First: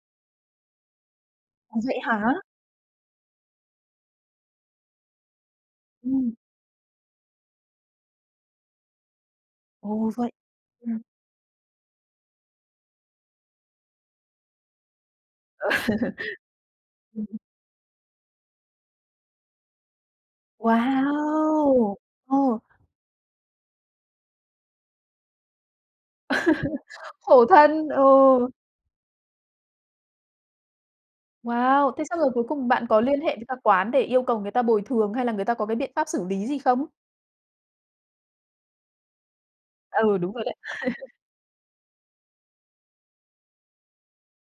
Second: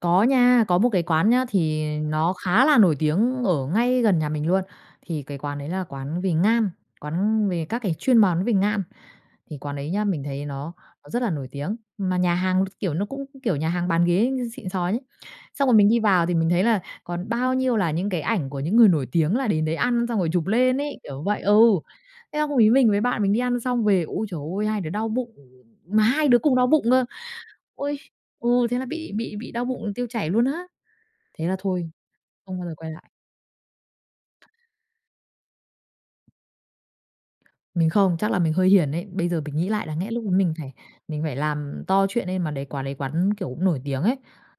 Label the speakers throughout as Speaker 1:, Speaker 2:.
Speaker 1: Có nha, có một cái quán nhá
Speaker 2: Ồ.
Speaker 1: thì
Speaker 2: Vậy
Speaker 1: nó
Speaker 2: hả?
Speaker 1: khá là nổi tiếng ở ngay gần nhà mình luôn. Thì cái quán đấy là quán về
Speaker 2: Ừm.
Speaker 1: ngan, quán về các cái chuyên món về ngan. Thì quán đấy nhá,
Speaker 2: Ồ,
Speaker 1: mình
Speaker 2: vậy
Speaker 1: thấy nó
Speaker 2: ừm.
Speaker 1: nó rất là nổi tiếng, mà nhà hàng, kiểu, nó cũng, kiểu, nhà hàng bán ghế xịn xò nhé.
Speaker 2: Ừ.
Speaker 1: Xong rồi mình đi vào thì mình thấy là
Speaker 2: Ừm,
Speaker 1: còn
Speaker 2: ừm.
Speaker 1: bao nhiêu là những cái ảnh của những người nổi tiếng là đến đấy ăn xong rồi chụp lên ấy, kiểu như vậy. Ừ.
Speaker 2: Wow!
Speaker 1: Thế xong
Speaker 2: Ờ.
Speaker 1: hôm ấy mình với bạn mình đi ăn xong về, ôi trời ơi, hai đứa đau bụng, mà hai đứa cùng đau bụng cơ.
Speaker 2: Khổ thân,
Speaker 1: Ôi,
Speaker 2: ừ.
Speaker 1: ừ, thế là bị bị bị đau bụng tiêu chảy luôn á. Thế là thôi,
Speaker 2: Wow! Thế xong rồi cuối
Speaker 1: không bao
Speaker 2: cùng
Speaker 1: giờ
Speaker 2: bạn
Speaker 1: quay
Speaker 2: có
Speaker 1: lại.
Speaker 2: liên hệ với cả quán để yêu cầu người ta bồi thường, hay là người ta có cái biện pháp xử lý gì không?
Speaker 1: Mình không, chắc là mình hơi hiển ấy. Bây giờ mình nghĩ lại đáng lẽ
Speaker 2: Ừ,
Speaker 1: lúc đó
Speaker 2: đúng rồi đấy.
Speaker 1: mình phải mình phải làm to chuyện lên. Mà đấy quán đấy quán, kiểu, cũng nổi tiếng ấy,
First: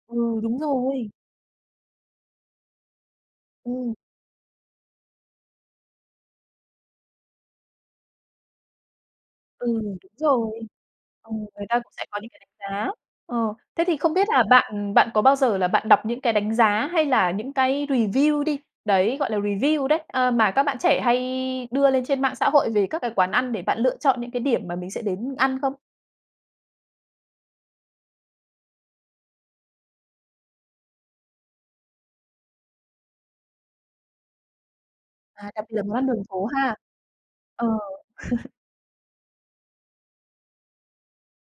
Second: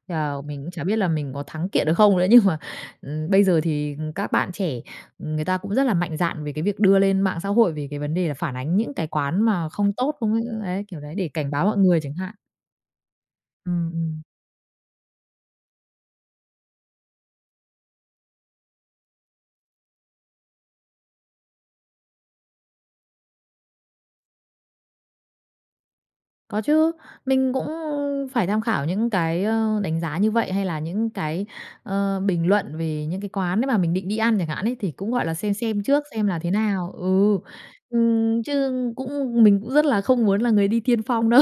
Speaker 1: thế
Speaker 2: Ừ,
Speaker 1: là
Speaker 2: đúng
Speaker 1: mình cũng chả biết là
Speaker 2: rồi.
Speaker 1: mình có thắng kiện được không nữa. Nhưng mà, ừm, bây giờ
Speaker 2: Ừm.
Speaker 1: thì, ừm, các bạn trẻ, ừm, người ta cũng rất là mạnh dạn về cái việc đưa lên mạng xã hội, về cái vấn đề là phản ánh những cái quán
Speaker 2: Ừ,
Speaker 1: mà không
Speaker 2: đúng
Speaker 1: tốt không ấy,
Speaker 2: rồi.
Speaker 1: đấy, kiểu đấy, để
Speaker 2: Ừm,
Speaker 1: cảnh báo
Speaker 2: người ta
Speaker 1: mọi
Speaker 2: cũng
Speaker 1: người
Speaker 2: sẽ
Speaker 1: chẳng
Speaker 2: có những
Speaker 1: hạn.
Speaker 2: cái đánh giá. Ờ. Thế
Speaker 1: Ừm,
Speaker 2: thì không
Speaker 1: ừm.
Speaker 2: biết là bạn bạn có bao giờ là bạn đọc những cái đánh giá, hay là những cái review đi, đấy, gọi là, review đấy, ờ, mà các bạn trẻ hay đưa lên trên mạng xã hội về các cái quán ăn để bạn lựa chọn những cái điểm mà mình sẽ đến ăn không?
Speaker 1: Có chứ, mình cũng, ưm, phải tham khảo những cái, ơ, đánh giá như vậy, hay là những cái, ơ, bình luận về những cái quán đấy mà mình định đi ăn chẳng hạn ấy, thì cũng, gọi là,
Speaker 2: À,
Speaker 1: xem
Speaker 2: đặc biệt
Speaker 1: xem
Speaker 2: là món
Speaker 1: trước
Speaker 2: ăn đường
Speaker 1: xem là
Speaker 2: phố
Speaker 1: thế
Speaker 2: ha?
Speaker 1: nào. Ừ,
Speaker 2: Ờ.
Speaker 1: ừm, chứ cũng mình cũng rất là không muốn là người đi tiên phong đâu.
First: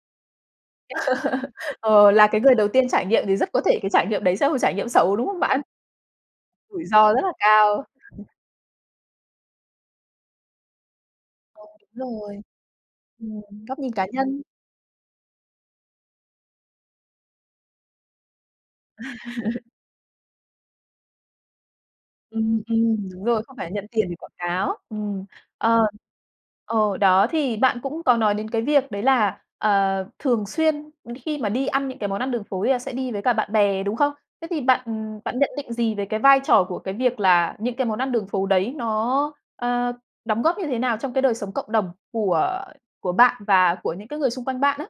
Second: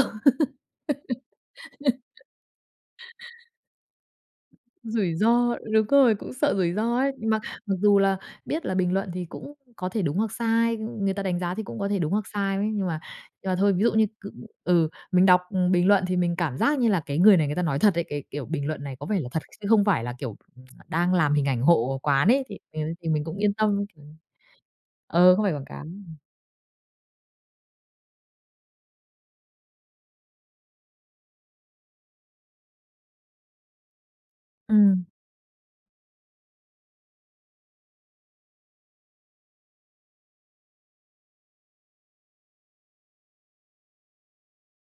Speaker 2: Ờ, là cái người đầu tiên trải nghiệm thì rất có thể cái trải nghiệm đấy sẽ là một trải nghiệm
Speaker 1: Rủi
Speaker 2: xấu, đúng không
Speaker 1: ro,
Speaker 2: bạn?
Speaker 1: đúng rồi, cũng sợ rủi
Speaker 2: Rủi
Speaker 1: ro
Speaker 2: ro
Speaker 1: ấy.
Speaker 2: rất là
Speaker 1: Mà mặc
Speaker 2: cao.
Speaker 1: dù là biết là bình luận thì cũng có thể đúng hoặc sai, ưm, người ta đánh giá
Speaker 2: Ờ,
Speaker 1: thì cũng có thể đúng
Speaker 2: đúng
Speaker 1: hoặc
Speaker 2: rồi.
Speaker 1: sai đấy, nhưng mà
Speaker 2: Ừm,
Speaker 1: nhưng mà thôi,
Speaker 2: góc
Speaker 1: ví
Speaker 2: nhìn
Speaker 1: dụ
Speaker 2: cá
Speaker 1: như c
Speaker 2: nhân.
Speaker 1: ừ, mình đọc bình luận thì mình cảm giác như là cái người này người ta nói thật ấy, cái, kiểu, bình luận này có vẻ là thật chứ không phải là, kiểu, đang làm hình ảnh hộ quán ấy thì,
Speaker 2: Ừm,
Speaker 1: ừ,
Speaker 2: ừm,
Speaker 1: thì
Speaker 2: đúng
Speaker 1: mình cũng
Speaker 2: rồi,
Speaker 1: yên
Speaker 2: không phải là
Speaker 1: tâm
Speaker 2: nhận tiền để quảng cáo. Ừm.
Speaker 1: ừ, không phải quảng cáo.
Speaker 2: Ờ, ờ, đó, thì bạn cũng có nói đến cái việc đấy là, ờ, thường xuyên đ khi mà đi ăn những cái món ăn đường phố thì là sẽ đi với cả bạn bè, đúng không? Thế thì bạn
Speaker 1: Ừm.
Speaker 2: bạn nhận định gì về cái vai trò của cái việc là những cái món ăn đường phố đấy nó, ờ, đóng góp như thế nào trong cái đời sống cộng đồng của của bạn và của những cái người xung quanh bạn á?